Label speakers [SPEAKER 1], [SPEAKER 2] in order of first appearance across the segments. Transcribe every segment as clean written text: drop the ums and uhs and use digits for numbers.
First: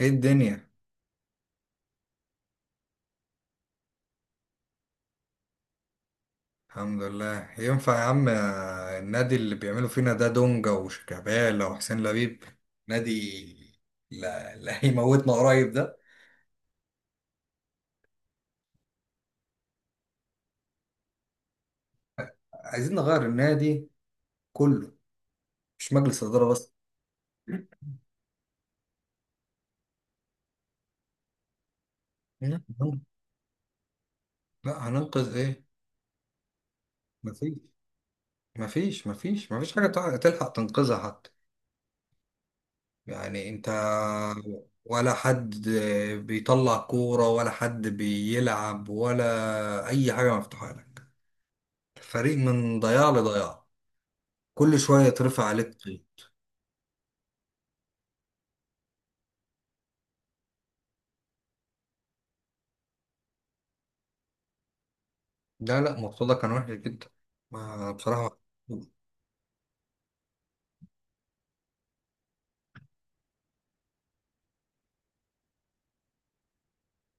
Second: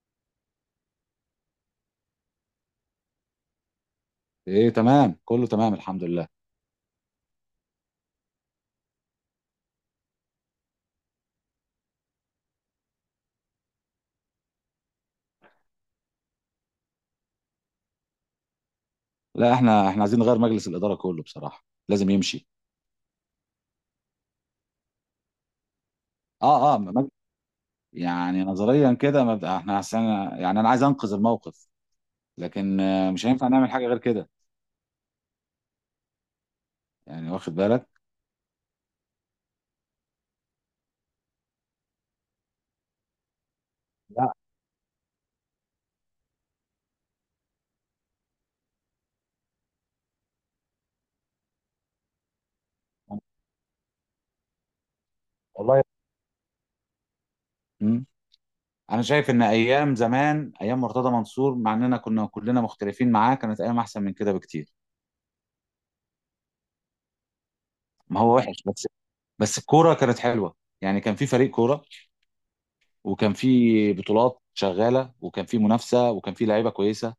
[SPEAKER 1] ايه الدنيا؟
[SPEAKER 2] ايه، تمام، كله تمام الحمد لله.
[SPEAKER 1] الحمد لله. ينفع يا عم النادي اللي بيعملوا فينا ده دونجا وشيكابالا وحسين لبيب نادي. لا, لا هيموتنا قريب ده.
[SPEAKER 2] لا، احنا عايزين نغير مجلس الاداره كله، بصراحه لازم يمشي.
[SPEAKER 1] عايزين نغير النادي كله، مش مجلس إدارة بس.
[SPEAKER 2] اه. يعني نظريا كده احنا عشان، يعني انا عايز انقذ الموقف،
[SPEAKER 1] لا
[SPEAKER 2] لكن مش هينفع نعمل حاجه غير كده،
[SPEAKER 1] لا، هننقذ ايه؟
[SPEAKER 2] يعني واخد
[SPEAKER 1] مفيش
[SPEAKER 2] بالك.
[SPEAKER 1] مفيش مفيش مفيش حاجة تلحق تنقذها حتى. يعني انت
[SPEAKER 2] لا
[SPEAKER 1] ولا حد بيطلع كورة ولا حد بيلعب ولا أي حاجة مفتوحة لك. الفريق من ضياع لضياع. كل شوية يترفع عليك
[SPEAKER 2] والله.
[SPEAKER 1] طين.
[SPEAKER 2] مم. انا شايف ان ايام زمان، ايام مرتضى منصور، مع اننا كنا كلنا مختلفين معاه كانت ايام احسن من كده بكتير.
[SPEAKER 1] لا لا مرتضى كان وحش جدا. ما
[SPEAKER 2] ما هو
[SPEAKER 1] بصراحة.
[SPEAKER 2] وحش بس، بس الكوره كانت حلوه، يعني كان في فريق كوره، وكان في بطولات شغاله، وكان في منافسه، وكان في لعيبه كويسه،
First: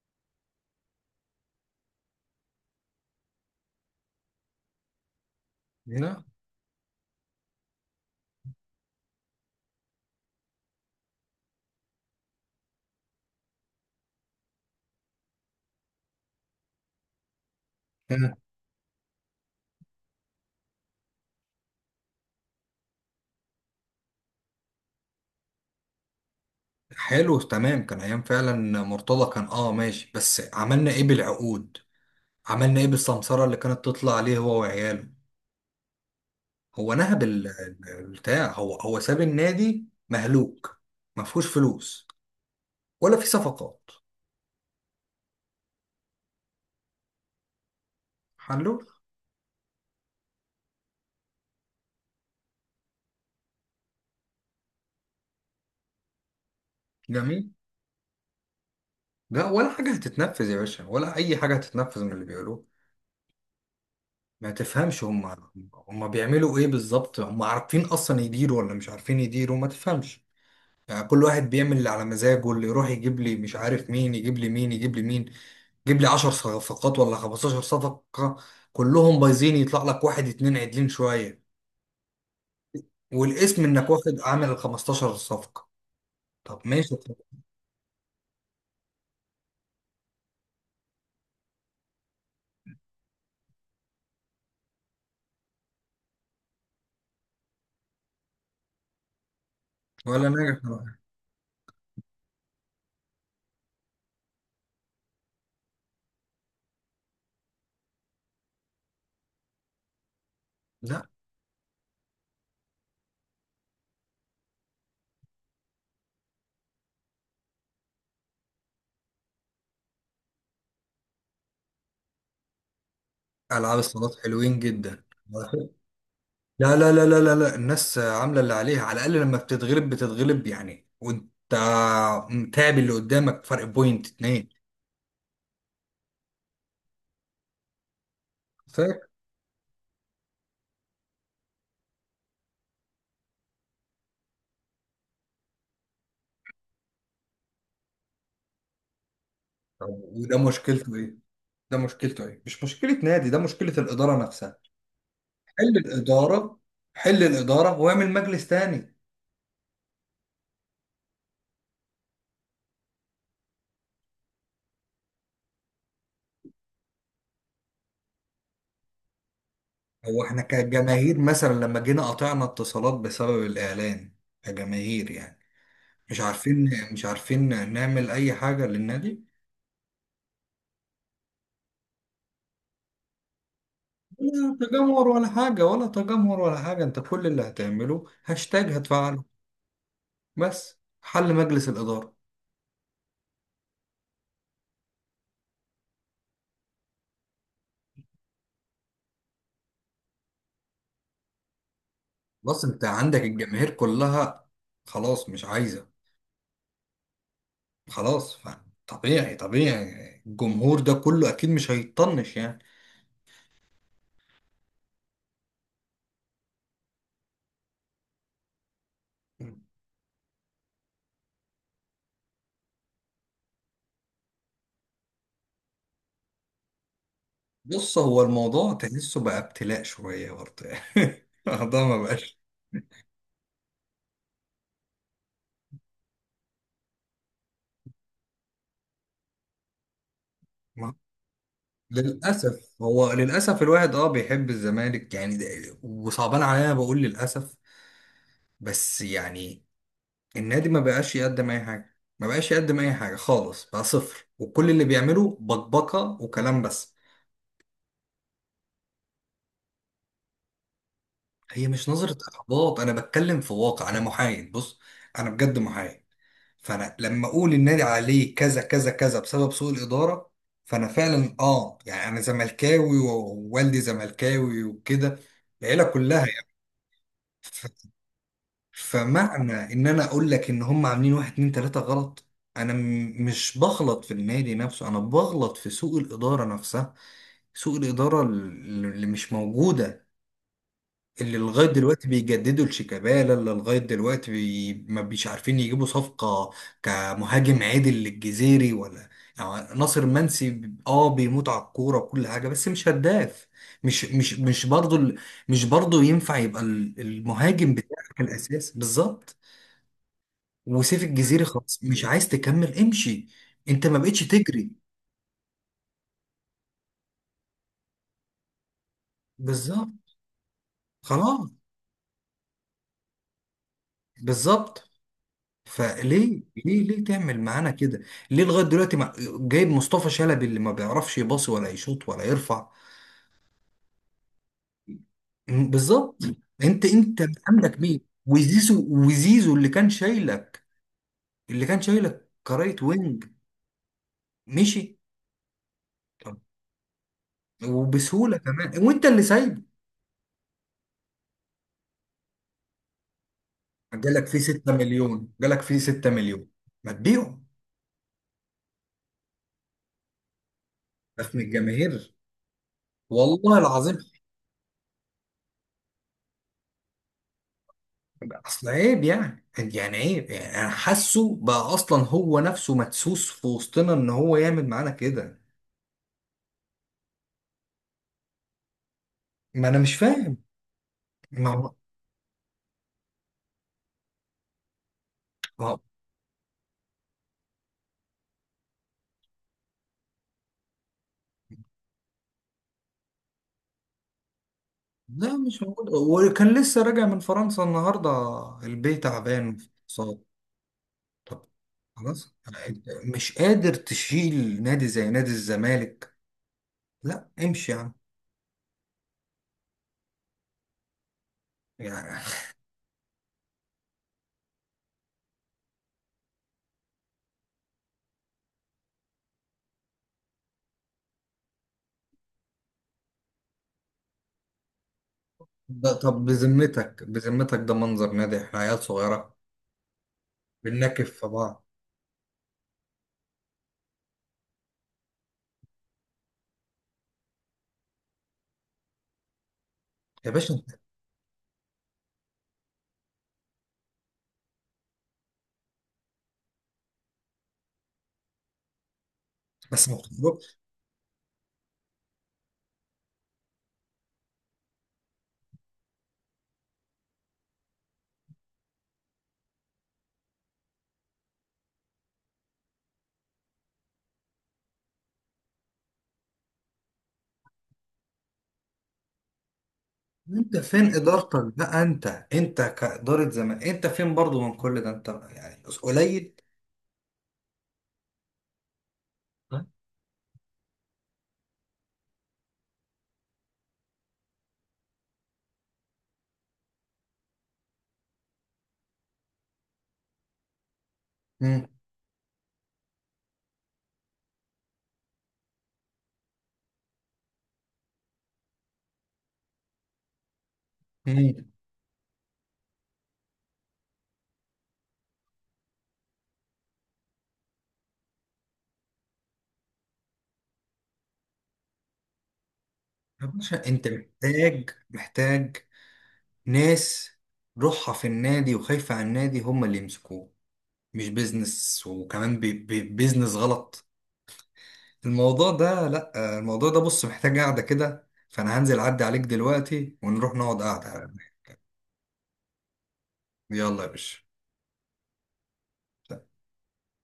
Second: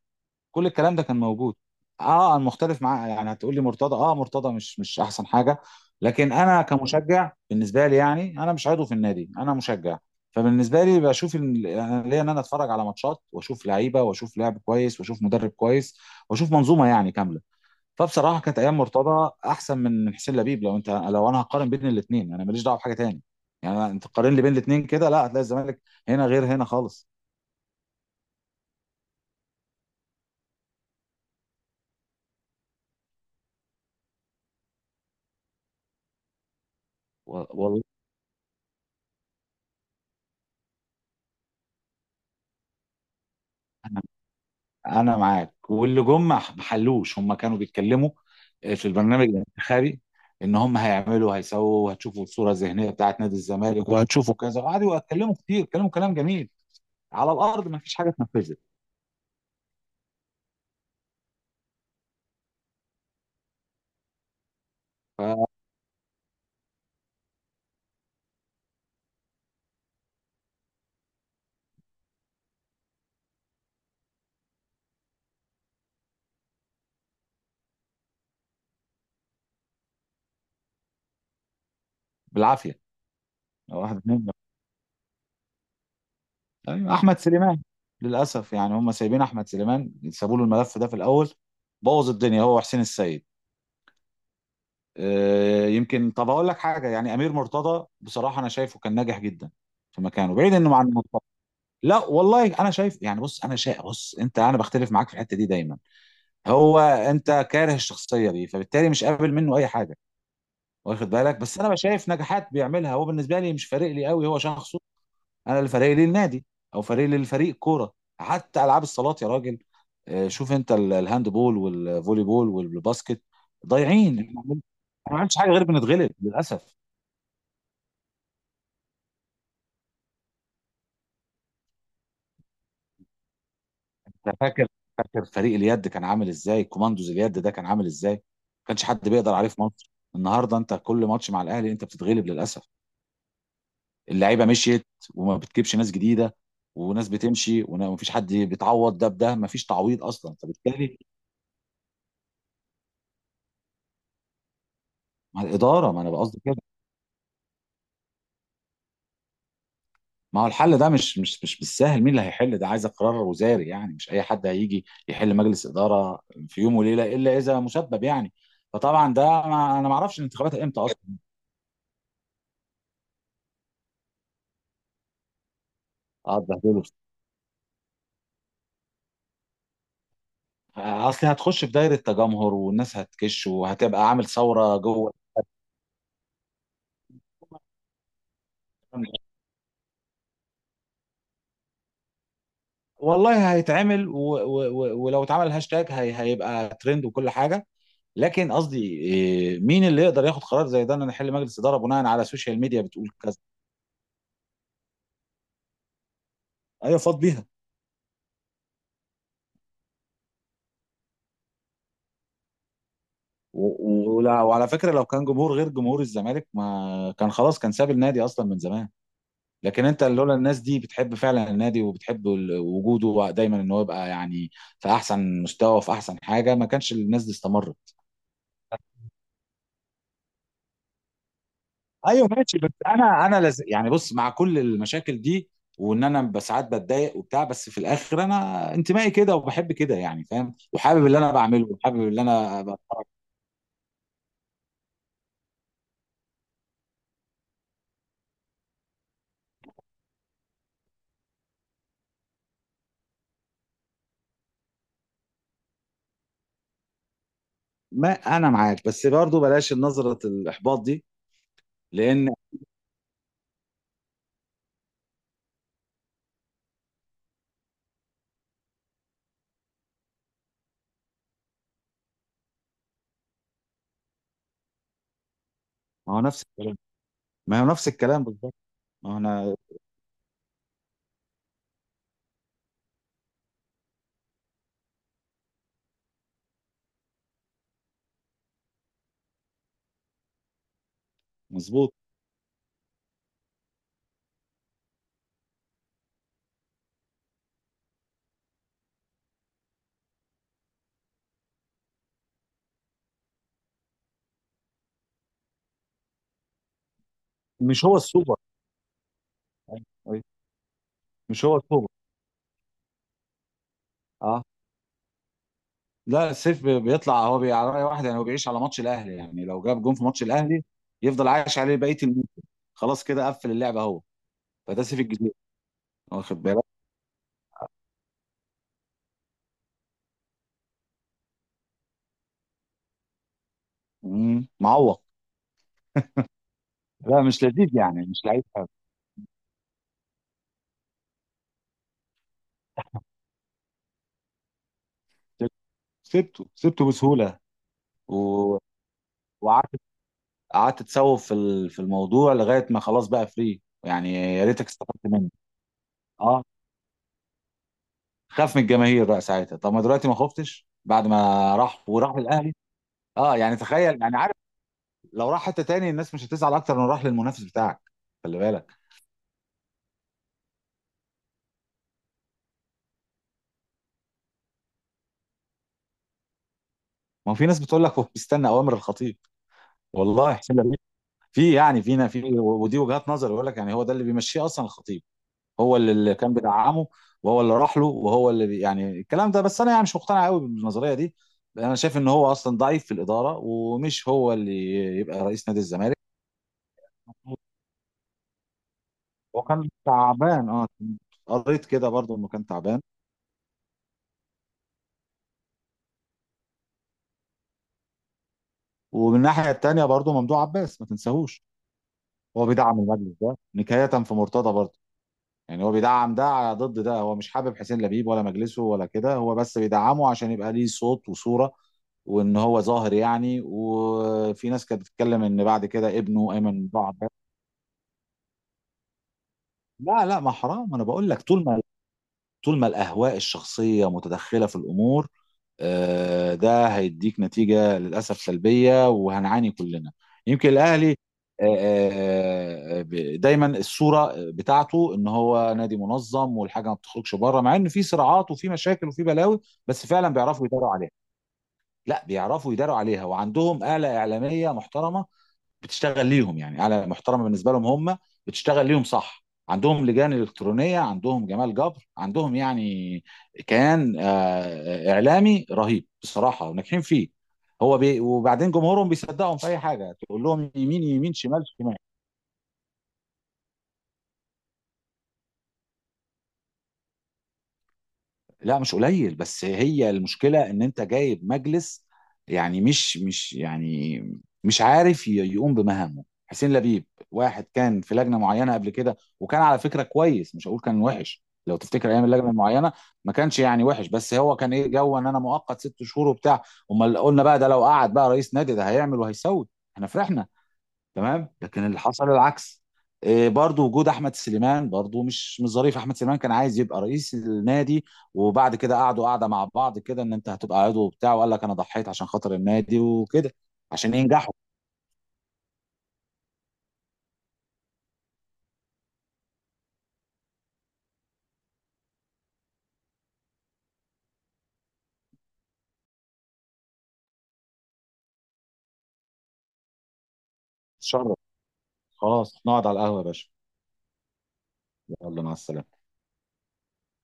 [SPEAKER 2] كل الكلام ده كان موجود. اه انا مختلف معاه يعني، هتقول لي مرتضى، اه مرتضى مش احسن حاجه،
[SPEAKER 1] لا
[SPEAKER 2] لكن انا كمشجع بالنسبه لي يعني، انا مش عضو في النادي، انا مشجع. فبالنسبه لي بشوف انا ليا ان انا اتفرج على ماتشات، واشوف لعيبه، واشوف لعب كويس، واشوف مدرب كويس، واشوف منظومه يعني كامله.
[SPEAKER 1] كان
[SPEAKER 2] فبصراحه كانت ايام مرتضى احسن من حسين لبيب، لو انت، لو انا هقارن بين الاثنين، انا ماليش دعوه بحاجه تاني، يعني انت تقارن لي بين الاثنين كده لا، هتلاقي الزمالك هنا غير هنا خالص.
[SPEAKER 1] حلو، تمام كان أيام فعلا. مرتضى كان ماشي، بس عملنا ايه بالعقود؟ عملنا ايه بالسمسرة اللي كانت تطلع عليه هو وعياله؟ هو نهب
[SPEAKER 2] والله
[SPEAKER 1] البتاع، هو ساب النادي مهلوك. ما فيهوش فلوس ولا في صفقات.
[SPEAKER 2] انا معاك، واللي جم ما حلوش، هم كانوا بيتكلموا
[SPEAKER 1] حلو.
[SPEAKER 2] في البرنامج الانتخابي ان هم هيعملوا، هيسووا، وهتشوفوا الصوره الذهنيه بتاعت نادي الزمالك، وهتشوفوا كذا، وقعدوا يتكلموا كتير، كلاموا كلام جميل. على
[SPEAKER 1] جميل.
[SPEAKER 2] الارض ما فيش حاجه اتنفذت
[SPEAKER 1] لا ولا حاجة هتتنفذ يا باشا، ولا أي حاجة هتتنفذ من اللي بيقولوه. ما تفهمش هم. هم بيعملوا ايه بالظبط؟ هم عارفين اصلا يديروا ولا مش عارفين يديروا؟ ما تفهمش. يعني كل واحد بيعمل اللي على مزاجه، اللي يروح يجيب لي مش عارف مين، يجيب لي مين، يجيب لي مين، يجيب لي 10 صفقات ولا 15 صفقة. كلهم بايظين، يطلع لك واحد اتنين عدلين شوية
[SPEAKER 2] بالعافيه،
[SPEAKER 1] والاسم انك
[SPEAKER 2] واحد
[SPEAKER 1] واخد
[SPEAKER 2] اتنين.
[SPEAKER 1] عامل ال 15 صفقة. طب
[SPEAKER 2] أيوة،
[SPEAKER 1] ماشي طب.
[SPEAKER 2] احمد سليمان للاسف، يعني هم سايبين احمد سليمان، سابوا له الملف ده في الاول، بوظ الدنيا هو وحسين السيد. يمكن، طب اقول لك حاجه، يعني امير مرتضى بصراحه انا شايفه كان ناجح جدا في
[SPEAKER 1] ولا
[SPEAKER 2] مكانه، بعيد
[SPEAKER 1] ناجح
[SPEAKER 2] انه عن، لا والله انا شايف يعني، بص انا شايف، بص انت، انا بختلف معاك في الحته دي دايما، هو انت كاره الشخصيه دي فبالتالي مش قابل منه اي حاجه،
[SPEAKER 1] لا.
[SPEAKER 2] واخد بالك؟ بس انا شايف نجاحات بيعملها هو، بالنسبه لي مش فارق لي قوي هو شخصه، انا اللي فارق لي النادي، او فارق لي الفريق كوره، حتى العاب الصالات يا راجل، شوف انت الهاند بول والفولي بول والباسكت،
[SPEAKER 1] العاب الصالات
[SPEAKER 2] ضايعين احنا،
[SPEAKER 1] حلوين جدا.
[SPEAKER 2] ما عملتش حاجه غير بنتغلب
[SPEAKER 1] لا
[SPEAKER 2] للاسف.
[SPEAKER 1] لا لا لا لا لا الناس عامله اللي عليها، على الاقل لما بتتغلب بتتغلب يعني، وانت متعب اللي قدامك فرق بوينت
[SPEAKER 2] انا
[SPEAKER 1] اتنين.
[SPEAKER 2] فاكر، فريق اليد كان عامل ازاي، كوماندوز اليد ده كان عامل ازاي، ما كانش
[SPEAKER 1] فاك.
[SPEAKER 2] حد بيقدر عليه في مصر. النهارده انت كل ماتش مع الاهلي انت بتتغلب للاسف، اللعيبه مشيت، وما بتجيبش ناس جديده، وناس بتمشي وما فيش حد بيتعوض، ده بده، ما فيش
[SPEAKER 1] طب
[SPEAKER 2] تعويض اصلا،
[SPEAKER 1] وده مشكلته
[SPEAKER 2] فبالتالي
[SPEAKER 1] ايه؟ ده مشكلته ايه؟ مش مشكله نادي، ده مشكله الاداره نفسها.
[SPEAKER 2] مع
[SPEAKER 1] حل
[SPEAKER 2] الاداره، ما انا قصدي كده.
[SPEAKER 1] الاداره. حل الاداره واعمل مجلس تاني.
[SPEAKER 2] ما هو الحل ده مش بالسهل، مين اللي هيحل ده؟ عايز قرار وزاري يعني، مش اي حد هيجي يحل مجلس اداره في يوم وليله الا اذا مسبب يعني، فطبعا ده، ما انا ما اعرفش
[SPEAKER 1] هو احنا
[SPEAKER 2] الانتخابات امتى اصلا.
[SPEAKER 1] كجماهير مثلا لما جينا قطعنا اتصالات بسبب الاعلان، كجماهير يعني، مش
[SPEAKER 2] اه
[SPEAKER 1] عارفين
[SPEAKER 2] اتبهدلوا،
[SPEAKER 1] مش عارفين نعمل اي حاجه للنادي.
[SPEAKER 2] اصل هتخش في دايره تجمهر، والناس هتكش، وهتبقى عامل
[SPEAKER 1] لا
[SPEAKER 2] ثوره
[SPEAKER 1] تجمهر
[SPEAKER 2] جوه.
[SPEAKER 1] ولا حاجة، ولا تجمهر ولا حاجة. انت كل اللي هتعمله هاشتاج هتفعله، بس حل مجلس الإدارة.
[SPEAKER 2] والله هيتعمل، ولو اتعمل هاشتاج هيبقى ترند وكل حاجه، لكن قصدي إيه، مين اللي يقدر ياخد قرار زي ده ان نحل مجلس اداره بناء على سوشيال
[SPEAKER 1] بس
[SPEAKER 2] ميديا
[SPEAKER 1] انت
[SPEAKER 2] بتقول
[SPEAKER 1] عندك
[SPEAKER 2] كذا؟
[SPEAKER 1] الجماهير كلها خلاص مش عايزة.
[SPEAKER 2] ايوه فاض بيها.
[SPEAKER 1] خلاص طبيعي طبيعي الجمهور ده كله أكيد مش هيطنش يعني.
[SPEAKER 2] وعلى فكره لو كان جمهور غير جمهور الزمالك ما كان، خلاص كان ساب النادي اصلا من زمان، لكن انت لولا الناس دي بتحب فعلا النادي، وبتحب وجوده دايما ان هو يبقى يعني في احسن مستوى وفي احسن حاجه، ما كانش الناس دي استمرت.
[SPEAKER 1] بص هو الموضوع تحسه بقى ابتلاء شوية برضه يعني الموضوع ما
[SPEAKER 2] ايوه
[SPEAKER 1] بقاش
[SPEAKER 2] ماشي، بس انا يعني بص، مع كل المشاكل دي، وان انا ساعات بتضايق وبتاع، بس في الاخر انا انتمائي كده، وبحب كده يعني، فاهم،
[SPEAKER 1] ما-
[SPEAKER 2] وحابب اللي انا بعمله، وحابب اللي انا
[SPEAKER 1] للأسف.
[SPEAKER 2] بتفرج،
[SPEAKER 1] هو للأسف الواحد بيحب الزمالك يعني، وصعبان عليا بقول للأسف، بس يعني النادي ما بقاش يقدم اي حاجه، ما بقاش يقدم اي حاجه خالص، بقى صفر، وكل اللي بيعمله بكبكه وكلام بس.
[SPEAKER 2] ما انا معاك، بس برضو بلاش نظره الاحباط دي
[SPEAKER 1] هي مش نظره
[SPEAKER 2] لان،
[SPEAKER 1] احباط، انا بتكلم في واقع، انا محايد بص. انا بجد محايد. فانا لما اقول النادي عليه كذا كذا كذا بسبب سوء الاداره، فانا فعلا يعني انا زملكاوي ووالدي زملكاوي وكده، العيله
[SPEAKER 2] ما هو
[SPEAKER 1] كلها
[SPEAKER 2] نفس الكلام، ما هو
[SPEAKER 1] يعني.
[SPEAKER 2] نفس الكلام بالظبط، ما هو
[SPEAKER 1] فمعنى
[SPEAKER 2] انا،
[SPEAKER 1] ان انا اقول لك ان هم عاملين واحد اتنين تلاتة غلط، انا مش بغلط في النادي نفسه، انا بغلط في سوء الادارة نفسها، سوء الإدارة اللي مش موجودة، اللي لغاية
[SPEAKER 2] مظبوط.
[SPEAKER 1] دلوقتي بيجددوا لشيكابالا، اللي لغاية دلوقتي ما بيش عارفين يجيبوا صفقة كمهاجم عادل للجزيري ولا. يعني ناصر منسي بيموت على الكورة وكل حاجة، بس مش هداف. مش برضه مش برضه ينفع يبقى المهاجم
[SPEAKER 2] مش هو
[SPEAKER 1] بتاعك
[SPEAKER 2] السوبر.
[SPEAKER 1] الأساسي بالظبط.
[SPEAKER 2] أيوة. أيوة.
[SPEAKER 1] وسيف الجزيري
[SPEAKER 2] مش هو
[SPEAKER 1] خلاص
[SPEAKER 2] السوبر.
[SPEAKER 1] مش عايز تكمل، امشي، انت ما بقتش
[SPEAKER 2] اه،
[SPEAKER 1] تجري.
[SPEAKER 2] لا، السيف بيطلع هو على رأي واحد يعني، هو بيعيش على ماتش الاهلي، يعني لو جاب
[SPEAKER 1] بالظبط.
[SPEAKER 2] جون في ماتش الاهلي يفضل
[SPEAKER 1] خلاص.
[SPEAKER 2] عايش عليه بقيه الموسم، خلاص كده قفل اللعبه هو، فده
[SPEAKER 1] بالظبط.
[SPEAKER 2] سيف الجزيرة، واخد
[SPEAKER 1] فليه
[SPEAKER 2] بالك؟
[SPEAKER 1] ليه ليه تعمل معانا كده؟ ليه لغايه دلوقتي ما جايب مصطفى شلبي اللي ما بيعرفش يباصي ولا يشوط ولا يرفع؟
[SPEAKER 2] معوق،
[SPEAKER 1] بالظبط. انت
[SPEAKER 2] لا مش لذيذ
[SPEAKER 1] عندك مين؟
[SPEAKER 2] يعني، مش لعيب حلو.
[SPEAKER 1] وزيزو، وزيزو اللي كان شايلك، اللي كان شايلك كرايت وينج، مشي.
[SPEAKER 2] سبت-
[SPEAKER 1] طب
[SPEAKER 2] سبته بسهوله، و...
[SPEAKER 1] وبسهوله كمان، وانت اللي سايبه،
[SPEAKER 2] وقعدت، قعدت تسوف في في الموضوع لغايه ما خلاص بقى فري، يعني
[SPEAKER 1] جالك فيه
[SPEAKER 2] يا ريتك
[SPEAKER 1] 6
[SPEAKER 2] استفدت منه،
[SPEAKER 1] مليون، جالك فيه 6
[SPEAKER 2] اه.
[SPEAKER 1] مليون، ما تبيعه.
[SPEAKER 2] خاف من الجماهير بقى ساعتها، طب ما دلوقتي ما خفتش بعد ما
[SPEAKER 1] ده من
[SPEAKER 2] راح،
[SPEAKER 1] الجماهير
[SPEAKER 2] وراح الاهلي، اه يعني
[SPEAKER 1] والله العظيم.
[SPEAKER 2] تخيل يعني، لو راح حته تاني الناس مش هتزعل اكتر من راح للمنافس بتاعك، خلي
[SPEAKER 1] اصل
[SPEAKER 2] بالك.
[SPEAKER 1] عيب يعني، يعني عيب، يعني انا حاسه بقى اصلا هو نفسه مدسوس في وسطنا ان هو يعمل معانا كده.
[SPEAKER 2] ما هو في ناس بتقول لك هو بيستنى اوامر الخطيب،
[SPEAKER 1] ما انا مش
[SPEAKER 2] والله
[SPEAKER 1] فاهم.
[SPEAKER 2] حسين لبيب
[SPEAKER 1] ما
[SPEAKER 2] في
[SPEAKER 1] هو
[SPEAKER 2] يعني فينا في ودي وجهات نظر، يقول لك يعني هو ده اللي بيمشيه اصلا الخطيب،
[SPEAKER 1] ما
[SPEAKER 2] هو
[SPEAKER 1] هو-
[SPEAKER 2] اللي كان بيدعمه، وهو اللي راح له، وهو اللي يعني، الكلام ده، بس انا يعني مش مقتنع قوي بالنظريه دي، انا شايف ان هو اصلا ضعيف في الاداره، ومش هو اللي يبقى
[SPEAKER 1] لا
[SPEAKER 2] رئيس نادي
[SPEAKER 1] مش موجود،
[SPEAKER 2] الزمالك،
[SPEAKER 1] وكان لسه راجع من فرنسا النهارده. البيت
[SPEAKER 2] هو
[SPEAKER 1] تعبان في
[SPEAKER 2] كان
[SPEAKER 1] الاقتصاد.
[SPEAKER 2] تعبان اه،
[SPEAKER 1] طب
[SPEAKER 2] قريت كده برضه انه
[SPEAKER 1] خلاص،
[SPEAKER 2] كان تعبان.
[SPEAKER 1] أنت مش قادر تشيل نادي زي نادي الزمالك، لا امشي يا عم
[SPEAKER 2] ومن الناحيه التانيه برضه ممدوح عباس ما تنساهوش،
[SPEAKER 1] يعني.
[SPEAKER 2] هو بيدعم المجلس ده نكاية في مرتضى برضه، يعني هو بيدعم ده على ضد ده، هو مش حابب حسين لبيب ولا مجلسه ولا كده، هو بس بيدعمه عشان يبقى ليه صوت وصورة، وان هو ظاهر يعني، وفي ناس كانت بتتكلم ان بعد
[SPEAKER 1] ده
[SPEAKER 2] كده
[SPEAKER 1] طب
[SPEAKER 2] ابنه ايمن
[SPEAKER 1] بذمتك،
[SPEAKER 2] بعد،
[SPEAKER 1] بذمتك ده منظر نادي؟ احنا عيال صغيره
[SPEAKER 2] لا لا ما حرام، انا بقول
[SPEAKER 1] بننكف
[SPEAKER 2] لك
[SPEAKER 1] في
[SPEAKER 2] طول ما،
[SPEAKER 1] بعض.
[SPEAKER 2] طول ما الاهواء الشخصيه متدخله في الامور، ده هيديك نتيجة للأسف سلبية وهنعاني كلنا.
[SPEAKER 1] يا
[SPEAKER 2] يمكن
[SPEAKER 1] باشا انت
[SPEAKER 2] الأهلي، دايما الصورة بتاعته ان هو نادي منظم، والحاجة ما بتخرجش بره، مع ان في صراعات وفي مشاكل وفي بلاوي، بس
[SPEAKER 1] بس، ما
[SPEAKER 2] فعلا بيعرفوا يداروا عليها. لا بيعرفوا يداروا عليها، وعندهم آلة إعلامية محترمة بتشتغل ليهم، يعني اعلى محترمه بالنسبه لهم هم، بتشتغل ليهم صح، عندهم لجان الكترونيه، عندهم جمال جبر، عندهم يعني كيان اعلامي رهيب بصراحه، وناجحين فيه، هو وبعدين جمهورهم بيصدقهم في اي حاجه، تقول لهم
[SPEAKER 1] انت
[SPEAKER 2] يمين
[SPEAKER 1] فين
[SPEAKER 2] يمين، شمال
[SPEAKER 1] ادارتك
[SPEAKER 2] شمال.
[SPEAKER 1] بقى؟ انت كاداره زمان، انت فين برضو من كل ده؟ انت يعني قليل.
[SPEAKER 2] لا مش قليل، بس
[SPEAKER 1] طيب.
[SPEAKER 2] هي المشكلة ان انت جايب مجلس يعني، مش يعني مش عارف يقوم بمهامه حسين لبيب. واحد كان في لجنة معينة قبل كده، وكان على فكرة كويس، مش هقول كان وحش، لو
[SPEAKER 1] مم.
[SPEAKER 2] تفتكر ايام اللجنة المعينة، ما كانش يعني وحش، بس هو كان ايه جو ان انا مؤقت 6 شهور وبتاع، امال قلنا بقى ده لو قعد بقى رئيس نادي ده هيعمل وهيسوي، احنا فرحنا تمام،
[SPEAKER 1] مم.
[SPEAKER 2] لكن اللي حصل العكس. إيه، برضو وجود احمد سليمان برضو مش ظريف، احمد سليمان كان عايز يبقى رئيس النادي، وبعد كده قعدوا قعده مع بعض كده ان انت هتبقى عضو وبتاع، وقال لك انا ضحيت عشان خاطر النادي
[SPEAKER 1] يا
[SPEAKER 2] وكده،
[SPEAKER 1] باشا انت
[SPEAKER 2] عشان ينجحوا.
[SPEAKER 1] محتاج، محتاج ناس روحها في النادي وخايفة على النادي هم اللي يمسكوه، مش بيزنس، وكمان بي بي بيزنس غلط. الموضوع ده، لا الموضوع ده بص محتاج قعدة كده، فانا هنزل اعدي عليك دلوقتي ونروح نقعد قعدة.
[SPEAKER 2] اتشرف، خلاص نقعد على القهوه يا باشا،
[SPEAKER 1] يلا يا باشا.
[SPEAKER 2] يلا مع السلامه.